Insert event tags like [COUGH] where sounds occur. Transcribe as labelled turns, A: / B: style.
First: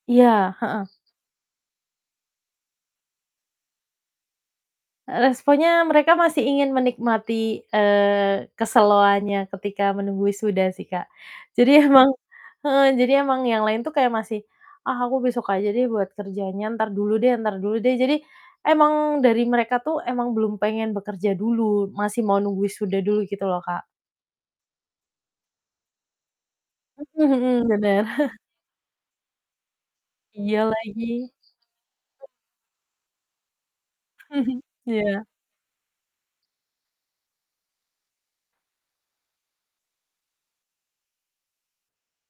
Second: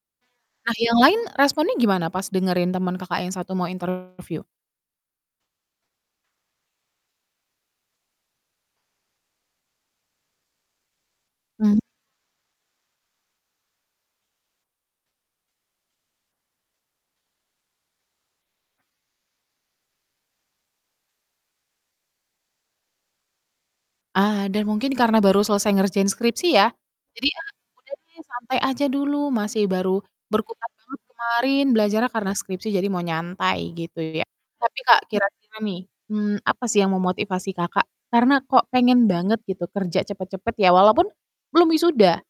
A: Iya,
B: Nah, yang
A: heeh.
B: lain responnya gimana pas dengerin temen Kakak yang satu mau interview?
A: E responnya mereka masih ingin menikmati, eee, keseloannya ketika menunggu wisuda sih, Kak,
B: Mmm?
A: jadi emang heeh, jadi emang yang lain tuh kayak masih, "Ah, aku besok aja deh, buat kerjanya, entar dulu deh entar dulu deh." Jadi emang dari mereka tuh emang belum pengen bekerja dulu, masih mau nunggu wisuda dulu, gitu loh, Kak.
B: Ah, dan mungkin karena baru selesai ngerjain skripsi ya, jadi,
A: Mhm
B: "Ah
A: mhm,
B: udah
A: bener.
B: deh,
A: [CHUCKLES]
B: santai aja dulu masih baru
A: Iya,
B: berkutat banget
A: lagi.
B: kemarin belajarnya karena skripsi, jadi mau nyantai," gitu ya.
A: [CHUCKLES]
B: Tapi, Kak,
A: Iya.
B: kira-kira nih, mmm, apa sih yang memotivasi Kakak karena kok pengen banget gitu kerja cepet-cepet, ya walaupun belum wisuda?